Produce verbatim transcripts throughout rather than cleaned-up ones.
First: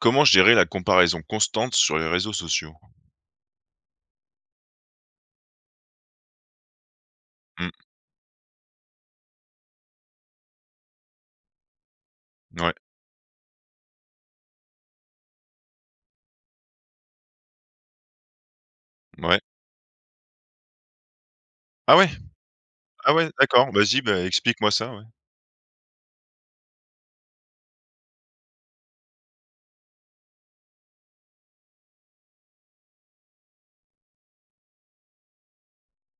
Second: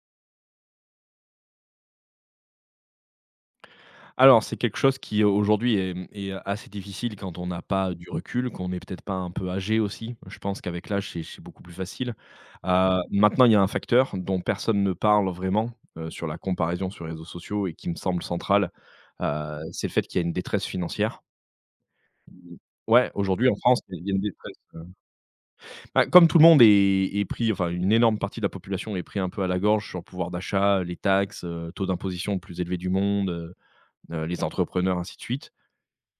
Comment gérer la comparaison constante sur les réseaux sociaux? Alors, c'est quelque chose qui aujourd'hui est, mmh, est assez difficile quand on n'a Mmh. pas du recul, qu'on n'est peut-être pas un peu âgé aussi. Je pense qu'avec l'âge, c'est c'est beaucoup plus facile. Ouais, Heu, maintenant, il y a un facteur dont personne ne parle vraiment, heu, sur la comparaison sur les réseaux sociaux et qui me semble central, ouais. heu, c'est le fait qu'il y a une détresse financière. Ah ouais? Ouais, Ah ouais, aujourd'hui en d'accord. France, Vas-y, il y a une bah, détresse. explique-moi ça, ouais. Bah, comme tout le monde est est pris, enfin, une énorme partie de la population est pris un peu à la gorge sur le pouvoir d'achat, les taxes, heu, taux d'imposition le plus élevé du monde, heu heu, les entrepreneurs, ainsi de suite.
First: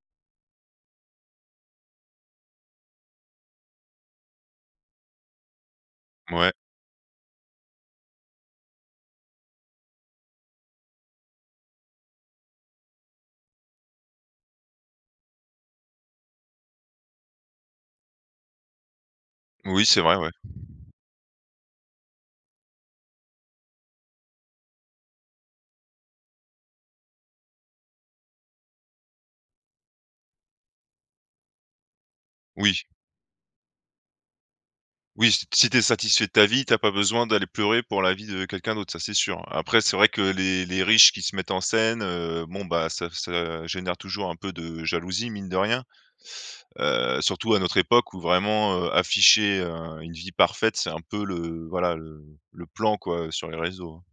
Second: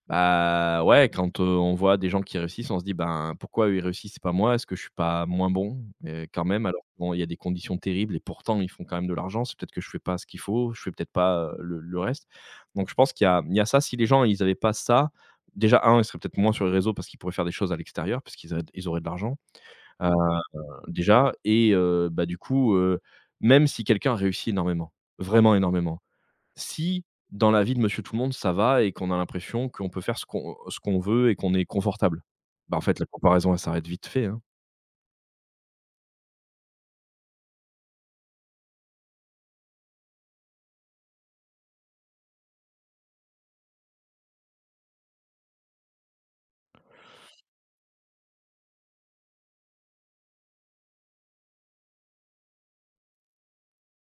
Bah, ouais, quand, heu, on voit des gens qui réussissent, on se dit : « Ben, pourquoi eux, ils réussissent et pas moi? Est-ce que je suis pas moins bon ? » Et quand Ouais. même, alors bon, il y a des conditions terribles et pourtant ils font quand même de l'argent. C'est peut-être que je fais pas ce qu'il faut, je fais peut-être pas, heu, le le reste. Donc je pense qu'il y a il y a ça. Si les gens, ils avaient pas ça, déjà un, ils seraient peut-être moins sur les réseaux parce qu'ils pourraient faire des choses à l'extérieur, parce qu'ils auraient ils auraient de l'argent, Oui, c'est heu, vrai, ouais. déjà, et heu, bah, du coup, heu, même si quelqu'un réussit énormément, vraiment énormément, si dans la vie de monsieur tout le monde, ça va et qu'on a l'impression qu'on peut faire ce qu'on ce qu'on veut et qu'on est confortable. Bah, en Oui. fait, la comparaison, elle s'arrête vite fait, hein. Oui, si si tu satisfait de ta vie, t'as pas besoin d'aller pleurer pour la vie de quelqu'un d'autre, ça, c'est sûr. Après, c'est vrai que les les riches qui se mettent en scène, heu, bon, bah, ça ça génère toujours un peu de jalousie, mine de rien. Heu, surtout à notre époque où vraiment, heu, afficher, heu, une vie parfaite, c'est un peu le voilà, le le plan, quoi, sur les réseaux. hein.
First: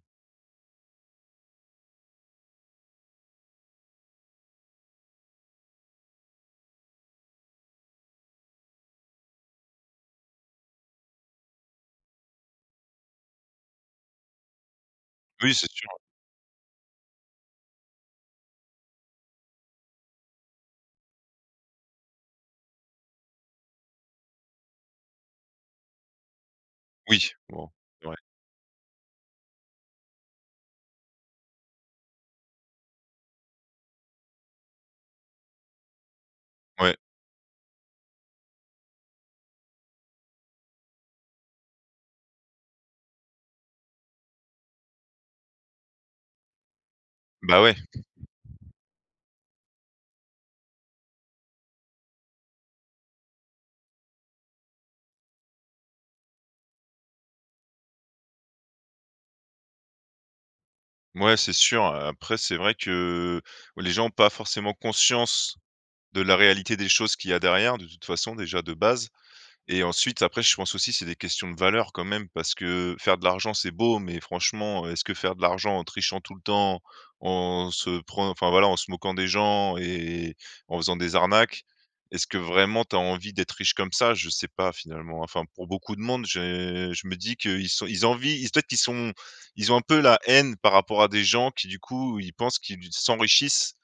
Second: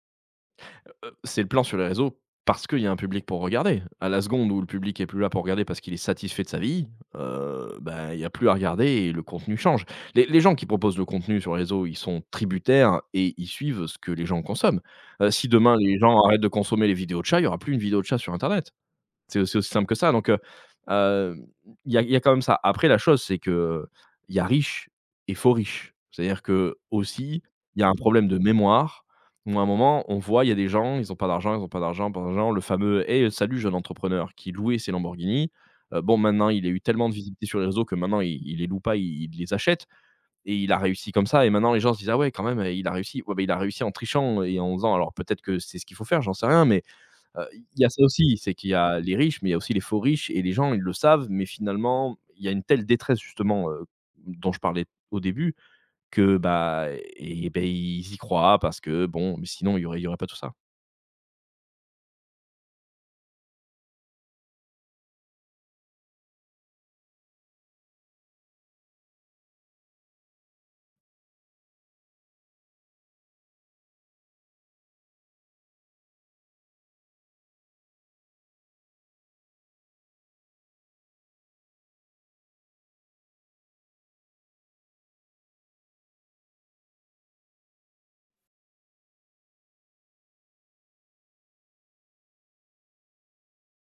Heu, c'est le plan sur les réseaux parce qu'il y a un public pour regarder. À la seconde où le public est plus là pour regarder parce qu'il est satisfait de sa vie, heu, bah, il y a plus à regarder et le contenu change. Les les gens qui proposent le contenu sur les réseaux, ils sont tributaires et ils suivent ce que les gens consomment. Heu, si Oui, c'est demain sûr. les gens arrêtent de consommer les vidéos de chats, il y aura plus une vidéo de chat sur internet. C'est aussi aussi simple que ça, donc heu, heu, il y a il y a quand même ça. Après la chose, c'est que il y a riches et faux riches. C'est-à-dire que Oui, aussi, bon, il y a un ouais. problème de mémoire où à un moment, on voit, il y a des gens, ils ont pas d'argent, ils ont pas d'argent, pas d'argent. Le fameux : « Hey, salut jeune entrepreneur » qui louait ses Lamborghini. Heu, bon, maintenant, il a eu Ouais, tellement de visibilité sur les réseaux que maintenant il il les loue pas, il il les achète et il a réussi comme ça, et maintenant les gens se disent : « Ah ouais quand même, heu, il a réussi ». Ouais, beh, il a réussi en trichant et en faisant, alors peut-être que c'est ce qu'il faut faire, j'en sais rien, mais Heu, bah, ouais, il y a ça aussi, c'est qu'il y a les riches, mais il y a aussi les faux riches et les gens, ils le savent, mais finalement, il y a une telle détresse justement, heu, dont je parlais au début, que, bah, et ben, ils y croient parce que bon, mais sinon il y aurait il y aurait pas tout ça. ouais, c'est sûr. Après, c'est vrai que les gens n'ont pas forcément conscience de la réalité des choses qu'il y a derrière, de toute façon, déjà de base. Et ensuite, après, je pense aussi, c'est des questions de valeurs quand même, parce que faire de l'argent, c'est beau, mais franchement, est-ce que faire de l'argent en trichant tout le temps, en se pren enfin voilà, en se moquant des gens et en faisant des arnaques, est-ce que vraiment tu as envie d'être riche comme ça? Je sais pas finalement. Enfin, pour beaucoup de monde, j'ai je me dis qu'ils sont ils envient ils peut-être qu'ils sont ils ont un peu la haine par rapport à des gens qui, du coup, ils pensent qu'ils s'enrichissent.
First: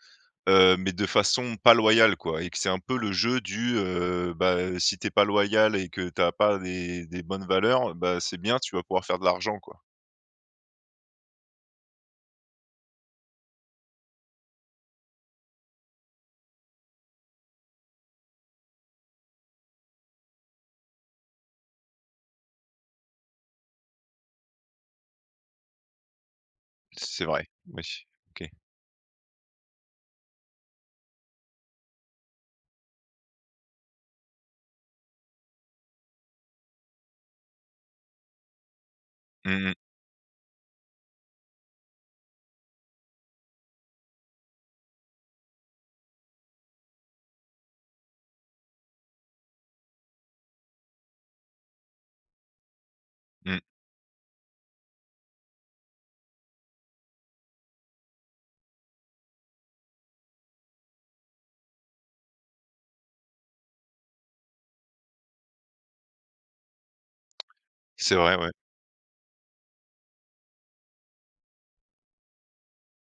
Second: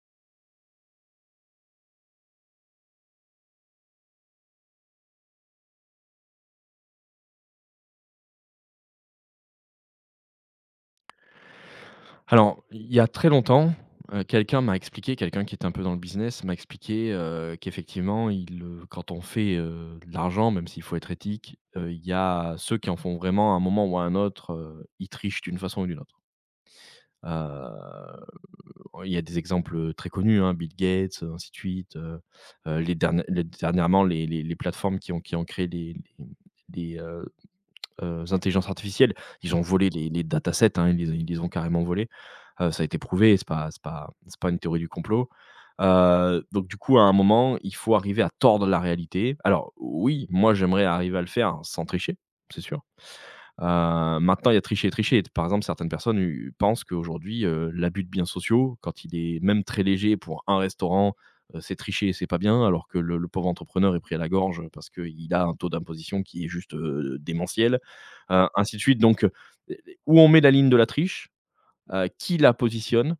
Heu, mais de façon pas loyale quoi et que c'est un peu le jeu du, heu, bah, si t'es pas loyal et que t'as pas des des bonnes valeurs, bah, c'est bien, tu vas pouvoir faire de l'argent quoi. Alors, il y a très longtemps, heu, quelqu'un m'a expliqué, quelqu'un qui était un peu dans le business m'a expliqué, heu, qu'effectivement il, heu, quand on fait, heu, de l'argent, même s'il faut être éthique, heu, il y a ceux qui en font vraiment, à un moment ou à un autre, heu, ils trichent d'une façon ou d'une autre. C'est vrai, oui, Heu OK. Oh, il y a des exemples très connus, hein, Bill Gates, euh, ainsi de suite. Heu heu, les derni les dernièrement, les les les plateformes qui ont qui ont créé les les les, heu heu, intelligences artificielles, ils ont Mmh mh, volé les les datasets, hein, ils les ils les ont carrément volés. Heu, ça a été prouvé, c'est pas c'est pas c'est pas une théorie du complot. Heu, donc du coup, à un moment, il faut arriver à tordre la réalité. Alors oui, moi j'aimerais arriver à le faire sans tricher, c'est sûr. mmh. Heu, Maintenant, il y a tricher et tricher. Par exemple, certaines personnes u pensent qu'aujourd'hui, heu, l'abus de biens sociaux, quand il est même très léger pour un restaurant, heu, c'est tricher et c'est pas bien, alors que le le pauvre entrepreneur est pris à la gorge, parce qu'il a un taux d'imposition qui est juste, heu, démentiel, C'est vrai, heu, ouais. ainsi de suite. Donc, heu, où on met la ligne de la triche, heu, qui la positionne,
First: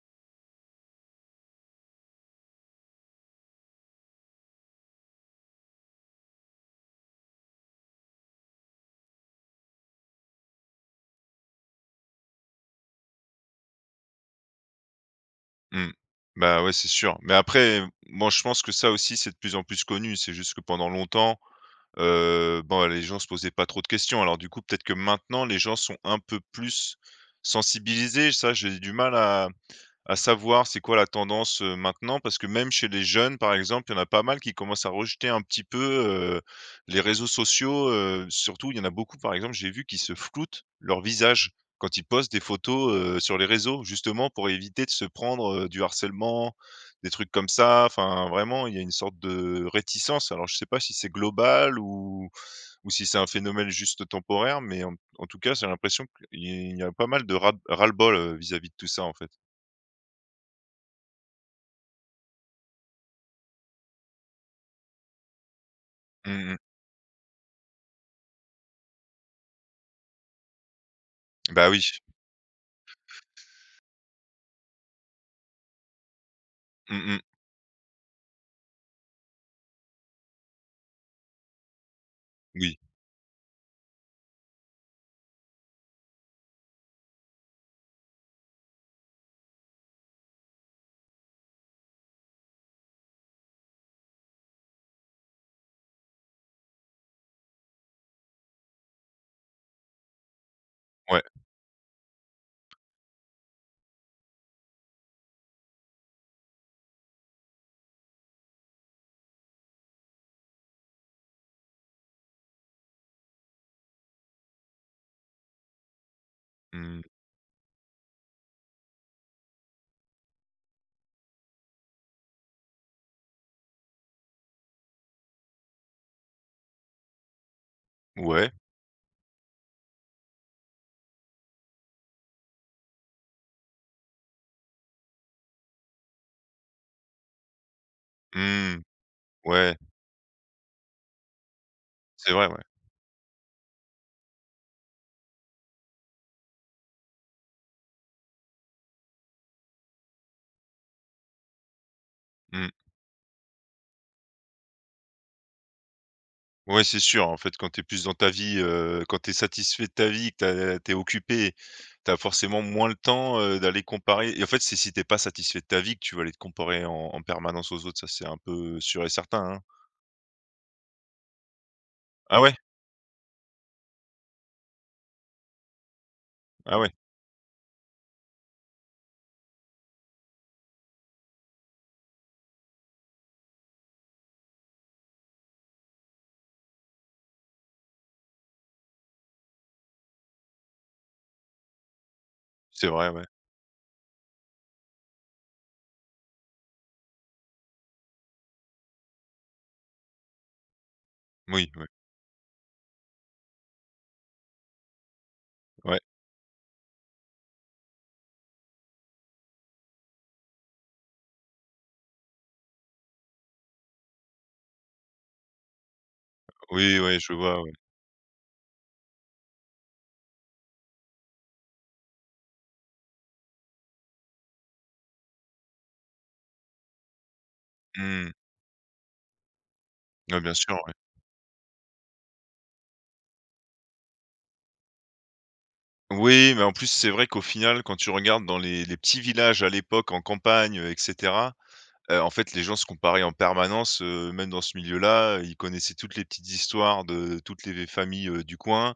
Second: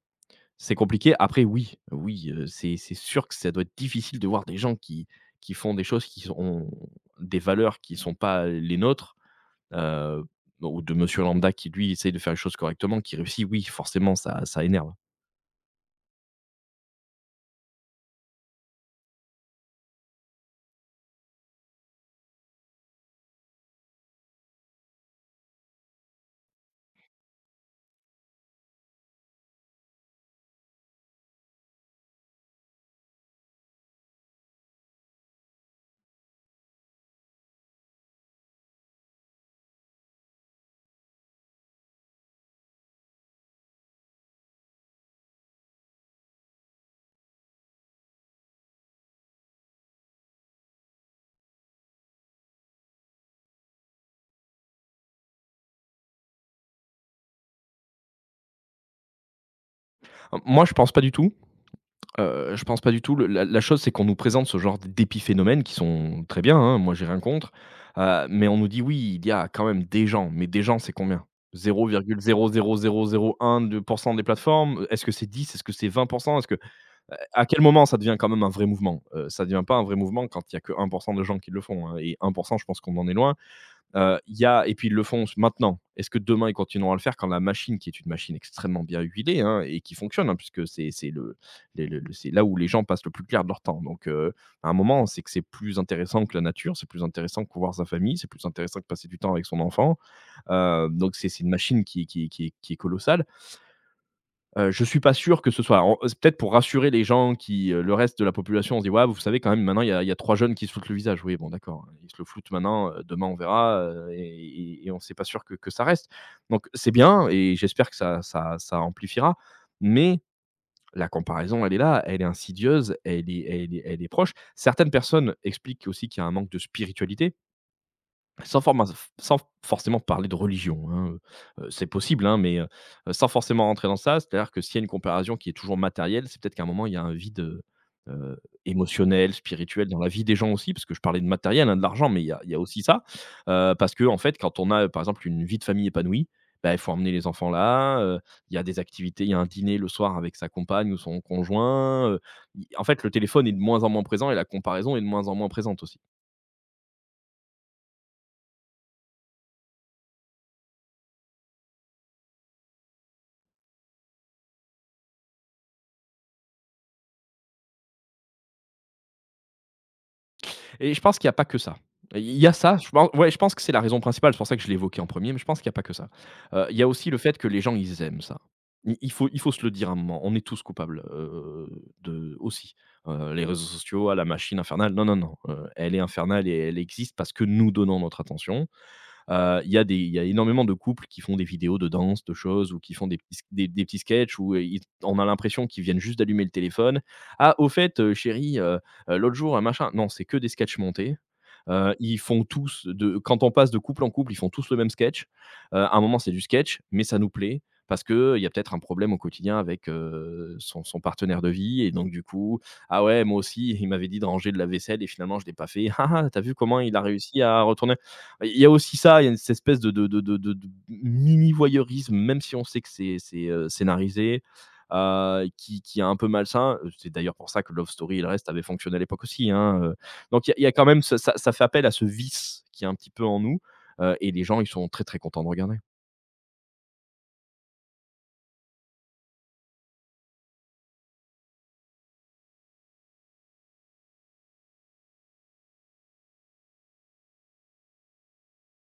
c'est compliqué. Après oui, oui, heu, c'est c'est sûr que ça doit être difficile de voir des gens qui qui font des choses, qui ont des valeurs qui ne sont pas les nôtres, Heu, ou de monsieur lambda qui lui essaye de faire les choses correctement, qui réussit, oui, forcément ça ça énerve. Mmh. Bah, ouais, c'est sûr. Mais après, moi je pense que ça aussi c'est de plus en plus connu. C'est juste que pendant longtemps, heu, bon, les gens se posaient pas trop de questions. Alors du coup, peut-être que maintenant les gens sont un peu plus sensibilisés. Ça, j'ai du mal à À savoir c'est quoi la tendance, heu, maintenant, parce que même chez les jeunes, par exemple, il y en a pas mal qui commencent à rejeter un petit peu, heu, les réseaux sociaux, heu, surtout il y en a beaucoup, par exemple, j'ai vu qui se floutent leur visage quand ils postent des photos, heu, sur les réseaux, justement pour éviter de se prendre, heu, du harcèlement, des trucs comme ça. Enfin, vraiment, il y a une sorte de réticence. Alors je sais pas si c'est global ou ou si c'est un phénomène juste temporaire, mais en en tout cas, j'ai l'impression qu'il y a pas mal de ras ras-le-bol, heu, vis-à-vis de tout ça, en fait. M Moi je pense pas du tout, heu, je pense pas du tout. Le la la chose c'est qu'on nous présente ce genre d'épiphénomènes qui sont très bien, Mmh. hein, moi j'ai rien contre, heu, mais on nous dit : « Oui, il y a quand même des gens », mais des gens c'est combien? Bah, oui. zéro virgule zéro zéro zéro zéro un des plateformes? Est-ce que c'est dix? Est-ce que c'est vingt? Est-ce que Mmh euh, mh. à quel moment ça devient quand même un vrai mouvement? Heu, ça devient pas un vrai mouvement quand il y a que un pour cent de gens qui le font, hein, et un pour cent, je Oui. pense qu'on en est loin. Heu, il y a, et puis ils le font maintenant. Est-ce que demain ils continueront à le faire quand la machine qui est une machine extrêmement bien huilée, hein, et qui fonctionne, hein, puisque c'est c'est le les le le c'est là où les gens passent le plus clair de leur temps, donc heu, à un moment, c'est que c'est plus intéressant que la nature, c'est plus intéressant que voir sa famille, c'est plus intéressant que passer du temps avec son enfant. Heu, donc Ouais. c'est c'est une machine qui qui qui qui est colossale. Heu, je suis pas sûr que ce soit en, c'est peut-être pour rassurer les gens qui, heu, le reste de la population, on se dit : « Ouais, vous savez quand même maintenant il y a il y a trois jeunes qui se floutent le visage ». Oui, bon d'accord, hein, ils se le floutent maintenant, heu, demain on verra, heu, et et et on, c'est pas sûr que que ça reste. Donc c'est Mmh. bien et j'espère que ça ça ça amplifiera, mais la comparaison, elle est là, elle est insidieuse, elle est elle est elle est proche. Certaines personnes expliquent aussi qu'il y a un manque de spiritualité. Ouais. Sans forma Sans forcément parler de religion, hein, heu, c'est possible, hein, mais, heu, sans forcément rentrer dans ça. C'est-à-dire que s'il y a une comparaison qui est toujours matérielle, c'est peut-être qu'à un moment, il y a un vide, heu, heu, Mmh. émotionnel, Ouais. spirituel dans la vie des gens aussi, parce que je parlais de matériel, hein, de l'argent, mais il y C'est a vrai, il y a ouais. aussi ça. Heu, parce que en fait, quand on a, heu, par exemple, une vie de famille épanouie, bah, il faut emmener les enfants là, heu, il y a des activités, il y a un dîner le soir avec sa compagne ou son conjoint, heu, i Mmh. en fait, le téléphone est de moins en moins présent et la comparaison est de moins en moins présente aussi. Ouais, c'est sûr, en fait, quand tu es plus dans ta vie, heu, quand tu es satisfait de ta vie, que tu es occupé, tu as forcément moins le temps, heu, d'aller comparer et en fait, c'est si t'es pas satisfait de ta vie que tu vas aller te comparer en en permanence aux autres, ça, c'est un peu sûr et certain, hein. Et je pense qu'il n'y a pas que ça. Il Ah y a ouais? ça, je pense ouais, je pense que c'est la raison principale, c'est pour ça que je l'ai évoqué en premier. Mais je pense qu'il n'y a pas que ça. Heu, il Ah y a ouais, aussi le fait que les gens, ils aiment ça. Il il faut il faut se le dire, à un moment, on est tous coupables, heu, de aussi. Heu, les réseaux sociaux, à la machine infernale, non, non, non, heu, elle est infernale et elle existe parce que nous donnons notre attention. Heu, il y a des, il y a énormément de couples qui font des vidéos de danse, de choses, ou c'est qui font vrai, des ouais. petits, des des petits sketchs où euh, ils, on a l'impression qu'ils viennent juste d'allumer le téléphone. « Ah au fait, heu, chérie, heu heu, l'autre jour, un machin ». Non, c'est que des sketchs montés. Oui, ouais. Heu, ils font tous de, quand on passe de couple en couple, ils font tous le même sketch. Heu, à Ouais. un moment, c'est du sketch, mais ça nous plaît parce qu'il y a peut-être un problème au quotidien avec, heu, son son partenaire de vie et donc du coup: «Ah ouais, moi aussi, il m'avait dit de ranger de la vaisselle et finalement je ne l'ai pas fait. Ah ah, tu vu comment il Oui, a ouais, je réussi à vois, ouais. retourner». Bah, il y a aussi ça, il y a cette espèce de, de, de, de, de- de mini-voyeurisme, même si on sait que c'est c'est, euh, scénarisé, euh, qui, qui est un peu malsain. C'est d'ailleurs pour ça que Love Story et le Mmh. reste avaient fonctionné à l'époque aussi, hein, euh. Ouais, Donc il y, bien a- il y a sûr, quand ouais. même, ce- ça, ça fait appel à ce vice qui est un petit peu en nous, euh, et les gens, ils sont très très contents de regarder. Oui, mais en plus, c'est vrai qu'au final, quand tu regardes dans les les petits villages à l'époque en campagne, heu et cetera, heu, en fait, les gens se comparaient en permanence, heu, même dans ce milieu-là, ils connaissaient toutes les petites histoires de toutes les familles, heu, du coin,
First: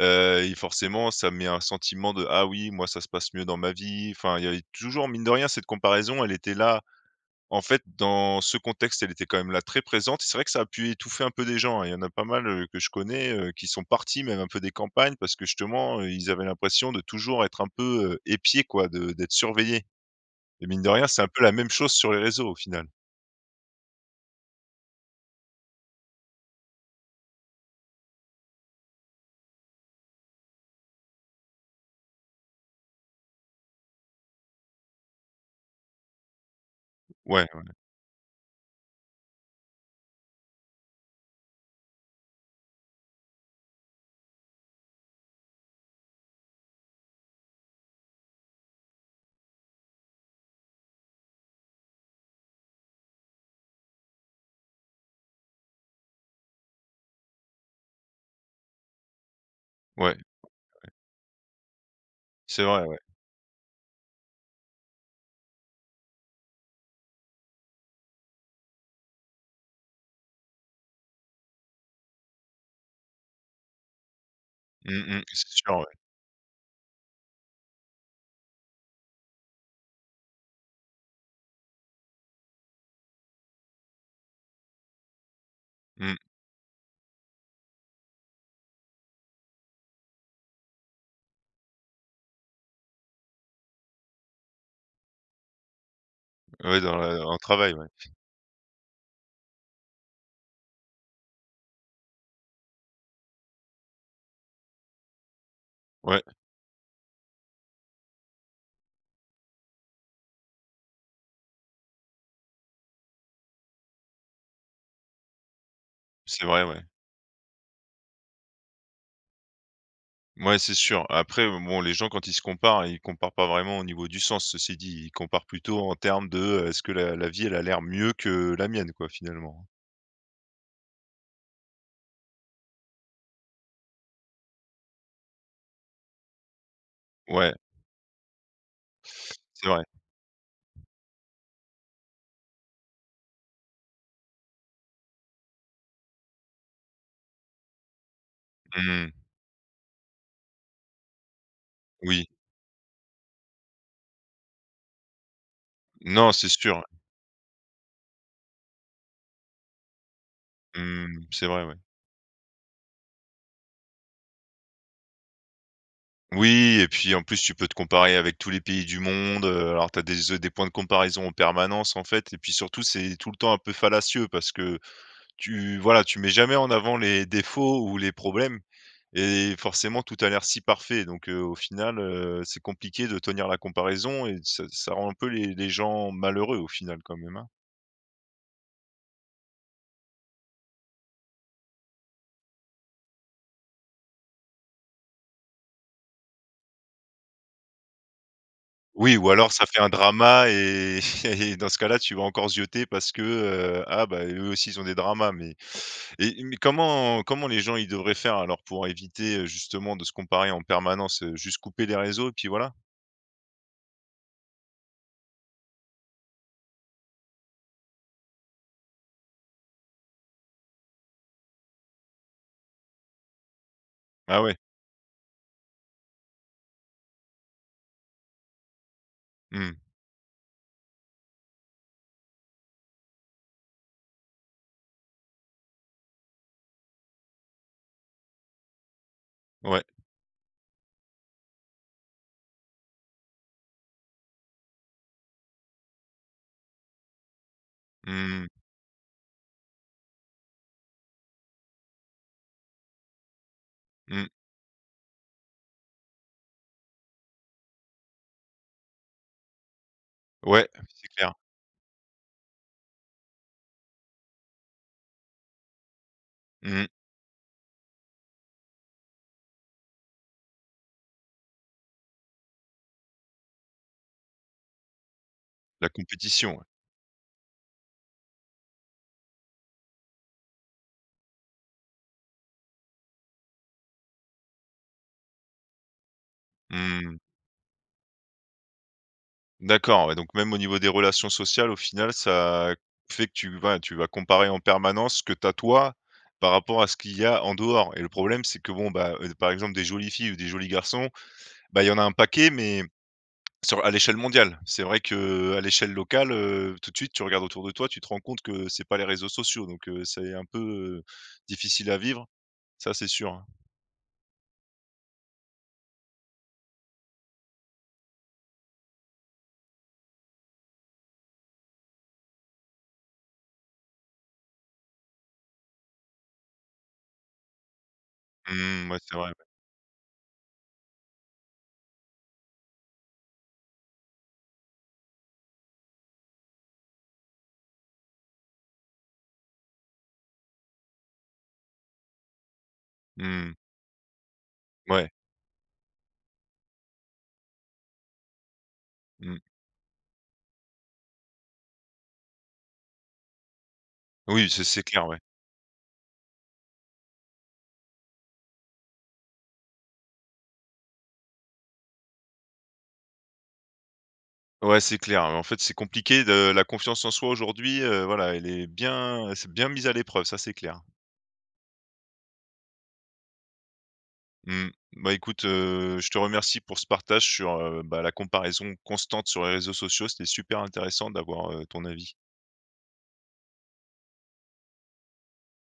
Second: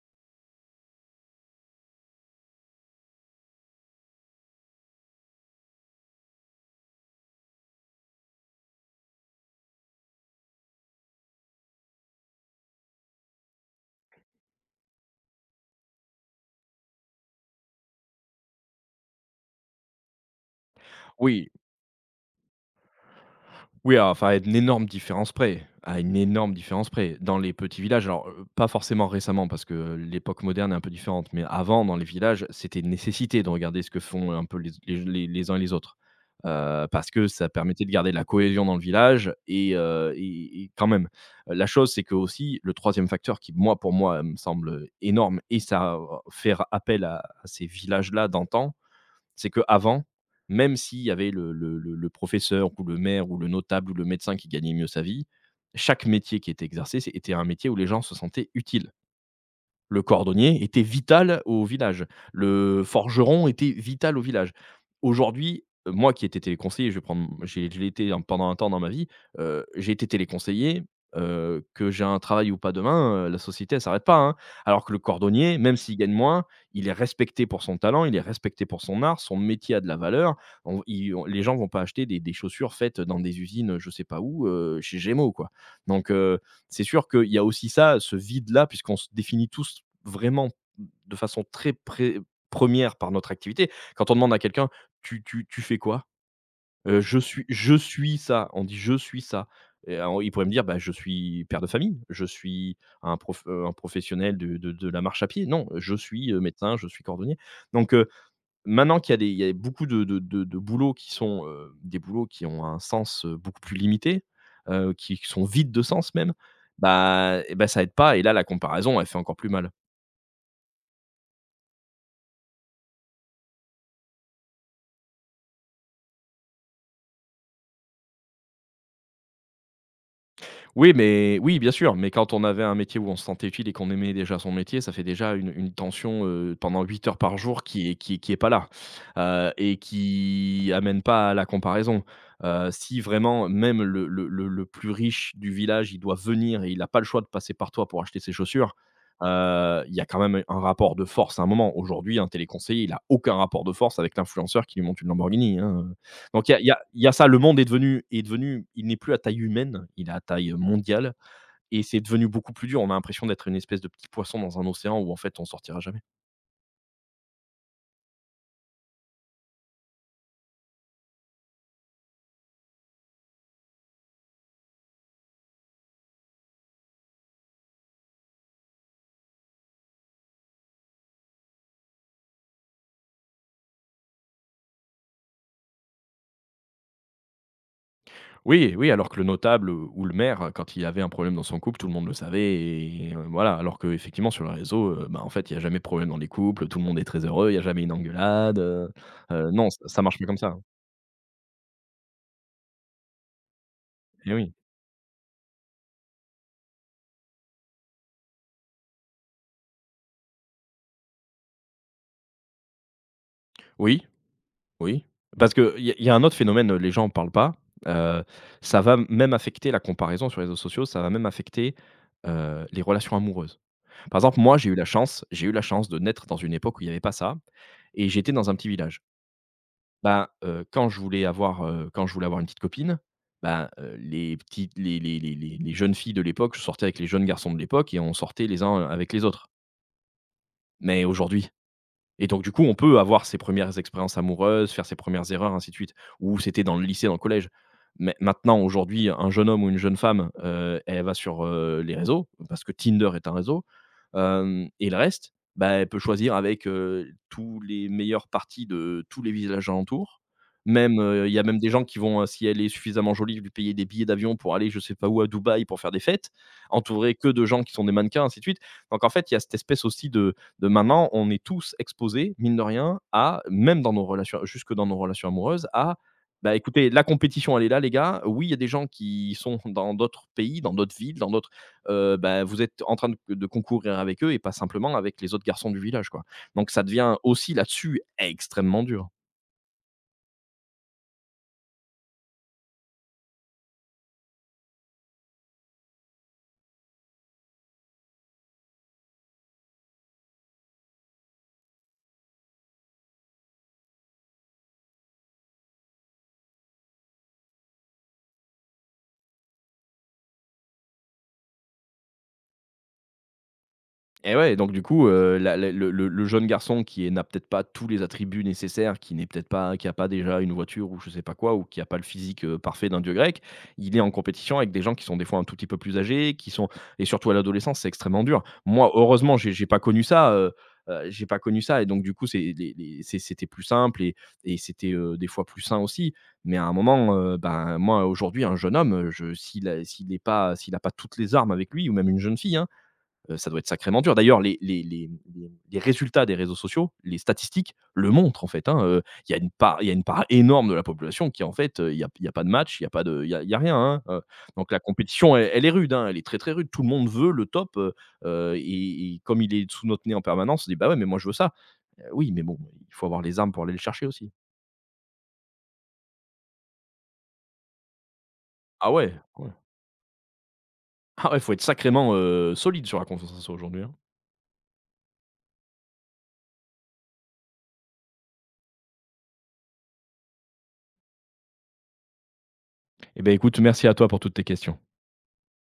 heu et forcément, ça met un sentiment de: «Ah oui, moi, ça se passe mieux dans ma vie». Enfin, il y avait toujours, mine de rien, cette comparaison, elle était là en fait, dans ce contexte, elle était quand même là, très présente. C'est vrai que ça a pu étouffer un peu des gens, hein. Il y en a pas mal, heu, que je connais, heu, qui sont partis même un peu des campagnes parce que justement, heu, ils avaient l'impression de toujours être un peu, heu, épiés quoi, de d'être surveillés et mine de rien, c'est un peu Oui, la même chose sur les réseaux au final. oui, alors, enfin, à une énorme différence près, à une énorme différence près. Dans les petits villages, alors, heu, pas forcément récemment parce que l'époque moderne est un peu différente, mais avant, dans les villages, c'était une nécessité de regarder ce que font un peu les les les les uns et les autres. Heu, parce que Ouais, ça permettait de garder de la cohésion dans le village et heu, et et quand même, euh, la chose, c'est que aussi, le troisième facteur qui, moi, pour moi, me semble énorme et ça, euh, faire appel à à ces villages-là d'antan, c'est que avant, même s'il y avait le le le le professeur ou le maire ou le notable ou le médecin qui gagnait mieux sa vie, chaque métier qui était exercé, c'est- était un métier où les gens se sentaient utiles. Le ouais, cordonnier était vital au village. c'est Le vrai, ouais. forgeron était vital au village. Aujourd'hui, heu, moi qui étais téléconseiller, je vais prendre j'ai je l'ai été un- pendant un temps dans ma vie, heu, j'ai été téléconseiller, heu, que j'ai un travail ou pas demain, heu, la société elle s'arrête pas, hein. Alors que le Mmh mh, c'est cordonnier, même sûr, ouais. s'il gagne moins, il est respecté pour son talent, il est respecté pour son art, son métier a de la valeur. On ils on Les gens vont pas acheter des des chaussures faites dans des usines, je sais pas où, heu, chez Gémeaux, quoi. Donc Mmh, heu c'est sûr qu'il y a aussi ça, ce vide-là, puisqu'on se définit tous vraiment de façon très pré- première par notre activité. Quand on demande à quelqu'un, tu, tu, tu fais quoi. ouais, dans Euh, la Je dans le suis je travail, ouais. suis ça. On dit je suis ça. Et, euh, il pourrait me dire, bah, je suis père de famille, je suis un, prof- euh, un professionnel de, de- de la marche à pied. Non, je Ouais, suis euh, médecin, je suis cordonnier. Donc, euh, maintenant qu'il y a des il y a beaucoup de de de de boulots qui sont, heu, des boulots qui ont un sens, heu, beaucoup plus limité, heu, qui qui sont vides de sens même, c'est vrai, ouais. bah et bah, ça aide pas et là, la comparaison, elle fait encore plus mal. Mouais, c'est sûr. Après, bon, les gens quand ils se comparent, ils comparent pas vraiment au niveau du sens, ceci dit. Ils comparent plutôt en termes de, heu, est-ce que la la vie, elle a l'air mieux que la mienne, quoi, finalement? Oui, mais oui, bien sûr, mais quand on avait un métier où on se sentait utile et qu'on aimait déjà son métier, ça fait déjà une une tension, heu, pendant huit heures par Ouais, jour qui est qui est qui est pas là, heu c'est et vrai. qui amène pas à la comparaison. Heu, si vraiment même le le le le plus riche du village, il doit venir et il a pas le choix de passer par toi pour acheter ses chaussures, Mmh, heu, il y a quand même un rapport de force à un moment. Aujourd'hui, oui. un téléconseiller, il a aucun rapport de force avec l'influenceur qui lui monte une Lamborghini, hein, Non, donc c'est il y a, il y a- sûr. il y a ça, le monde est devenu, est devenu, il n'est plus à taille humaine, il est à taille mondiale, Mmh, c'est vrai, ouais. et c'est devenu beaucoup plus dur. On a l'impression d'être une espèce de petit poisson dans un océan où en fait on sortira jamais. Oui et puis, en plus, tu peux te comparer avec tous les pays du monde, heu, alors tu as des, des points de comparaison en permanence, en fait et puis surtout, c'est tout le temps un peu fallacieux parce que Tu voilà, tu mets jamais en avant les défauts ou les problèmes et forcément tout a l'air si parfait donc heu, au final, heu, c'est compliqué de tenir la comparaison et ça ça rend un peu les les gens malheureux au final quand même, hein? Oui, oui, alors que le notable euh, ou le maire, quand il avait un problème dans son couple, tout le monde le savait, et euh, voilà. Alors que effectivement sur le réseau, euh, bah, en fait il y a jamais de problème dans les couples, tout le monde est très heureux, il y a jamais une engueulade. euh, Oui ou euh, alors ça Non, ça, fait un ça marche pas comme ça, drama hein. et et dans ce cas-là, tu vas encore zioter parce que, heu, ah bah, Et eux oui, aussi ils ont des dramas mais et mais comment comment les gens ils devraient faire alors pour éviter, heu, justement de se comparer en permanence, heu, juste couper les réseaux et puis voilà? oui, oui, parce qu'il y a il y a un autre phénomène, euh, les gens en parlent pas. Heu, Ça va même affecter la comparaison sur les réseaux sociaux, ça va même affecter, heu, les relations amoureuses. Par exemple, Ah ouais. moi, j'ai eu la chance j'ai eu la chance de naître dans une époque où il y avait pas ça et j'étais dans un petit village. Mmh. Ben, heu, quand je voulais avoir, heu, quand je voulais avoir une petite copine, ben, heu, les petites les les les les les jeunes filles de l'époque, je sortais avec les jeunes garçons de l'époque et on sortait les uns avec les autres. Ouais. Mais aujourd'hui et donc du coup, on peut avoir ses premières expériences amoureuses, faire ses premières erreurs, ainsi de suite, ou c'était dans le lycée, dans le collège. Mais Mmh maintenant, mh. aujourd'hui, un jeune homme ou une jeune femme, heu, elle va sur, heu, les réseaux, parce que Tinder est un réseau, Mmh. hem et le reste, bah, elle peut choisir avec, heu, tous les meilleures parties de tous les villages alentours. Ouais, Même, c'est heu, il clair. y a même des gens qui vont, heu, si elle est suffisamment jolie, lui payer des billets d'avion pour aller je sais pas où à Dubaï pour faire des fêtes, Mmh. entourée que de gens qui sont des mannequins, ainsi de suite. Donc en fait, il y a cette espèce aussi de de maintenant, on est tous exposés, mine de rien, à, même dans nos relations, jusque dans nos relations amoureuses, La à, compétition, bah, ouais. écoutez, la compétition, elle est là, les gars. Oui, il y a des gens qui sont dans d'autres pays, dans d'autres villes, dans d'autres. Euh, bah, vous êtes en train de, de concourir avec eux et pas simplement avec les autres garçons du village, quoi. Donc, ça devient Mmh. aussi là-dessus extrêmement dur. D'accord, ouais, donc même au niveau des relations sociales, au final, ça fait que tu vas tu vas comparer en permanence ce que tu as toi, par rapport à ce qu'il y a en dehors et le problème, c'est que bon, bah, heu, par exemple, des jolies filles ou des jolis garçons, bah, il y en a un paquet, mais sur à l'échelle mondiale. C'est vrai que à l'échelle locale, heu, tout de suite, tu regardes autour de toi, tu te rends compte que c'est pas les réseaux sociaux, donc heu, c'est un peu, heu, difficile à vivre, ça, c'est sûr, hein. Et ouais, donc du coup, heu, la la le le le jeune garçon qui est n'a peut-être pas tous les attributs nécessaires, qui n'est peut-être pas qui a pas déjà une voiture ou je sais pas quoi, ou qui a pas le physique, heu, parfait d'un dieu grec, il est en compétition avec des gens qui sont des fois un tout petit peu plus âgés, qui sont et surtout à l'adolescence, c'est extrêmement dur. Moi, Mmh, ouais, c'est vrai, heureusement, ouais. j'ai j'ai pas connu ça, heu heu, j'ai pas connu ça et donc du coup, c'est les les c'est c'était plus simple et et c'était, heu, des fois plus sain aussi. Mais à un moment, heu, ben, moi aujourd'hui, un jeune homme, je s'il a s'il est pas s'il a pas toutes les armes avec lui ou même une jeune fille, hein, euh, ça Mmh. doit être sacrément dur. D'ailleurs, les, les, les, Ouais. les- les résultats des réseaux sociaux, les statistiques le montrent en fait, hein, euh, Il y, a Mmh. une part- il y a une part énorme de la population qui en fait, euh, il n'y a, il y a pas de match, il n'y a, pas de- il y a, il y a rien, hein, euh. Oui, c'est Donc la c'est clair, ouais. compétition, elle, elle est rude, hein, elle est très très rude. Tout le monde veut le top. euh, euh, et, et comme il est sous notre nez en permanence, on se dit bah ouais, mais moi je veux ça. Euh, oui, mais bon, il faut avoir les armes pour aller le chercher aussi. Ouais, c'est clair, hein. En fait, c'est compliqué de la confiance en soi aujourd'hui, heu, voilà, elle est Ah ouais, bien ouais. c'est bien mise à l'épreuve, ça, c'est clair. Ah ouais, faut être sacrément euh, solide sur la confiance en soi aujourd'hui, hein. Mmh. Bah, écoute, heu, je te remercie pour ce partage sur, heu, bah, la comparaison constante sur les réseaux sociaux. C'était super intéressant d'avoir, heu, ton avis. Eh bien, écoute, merci à toi pour toutes tes questions.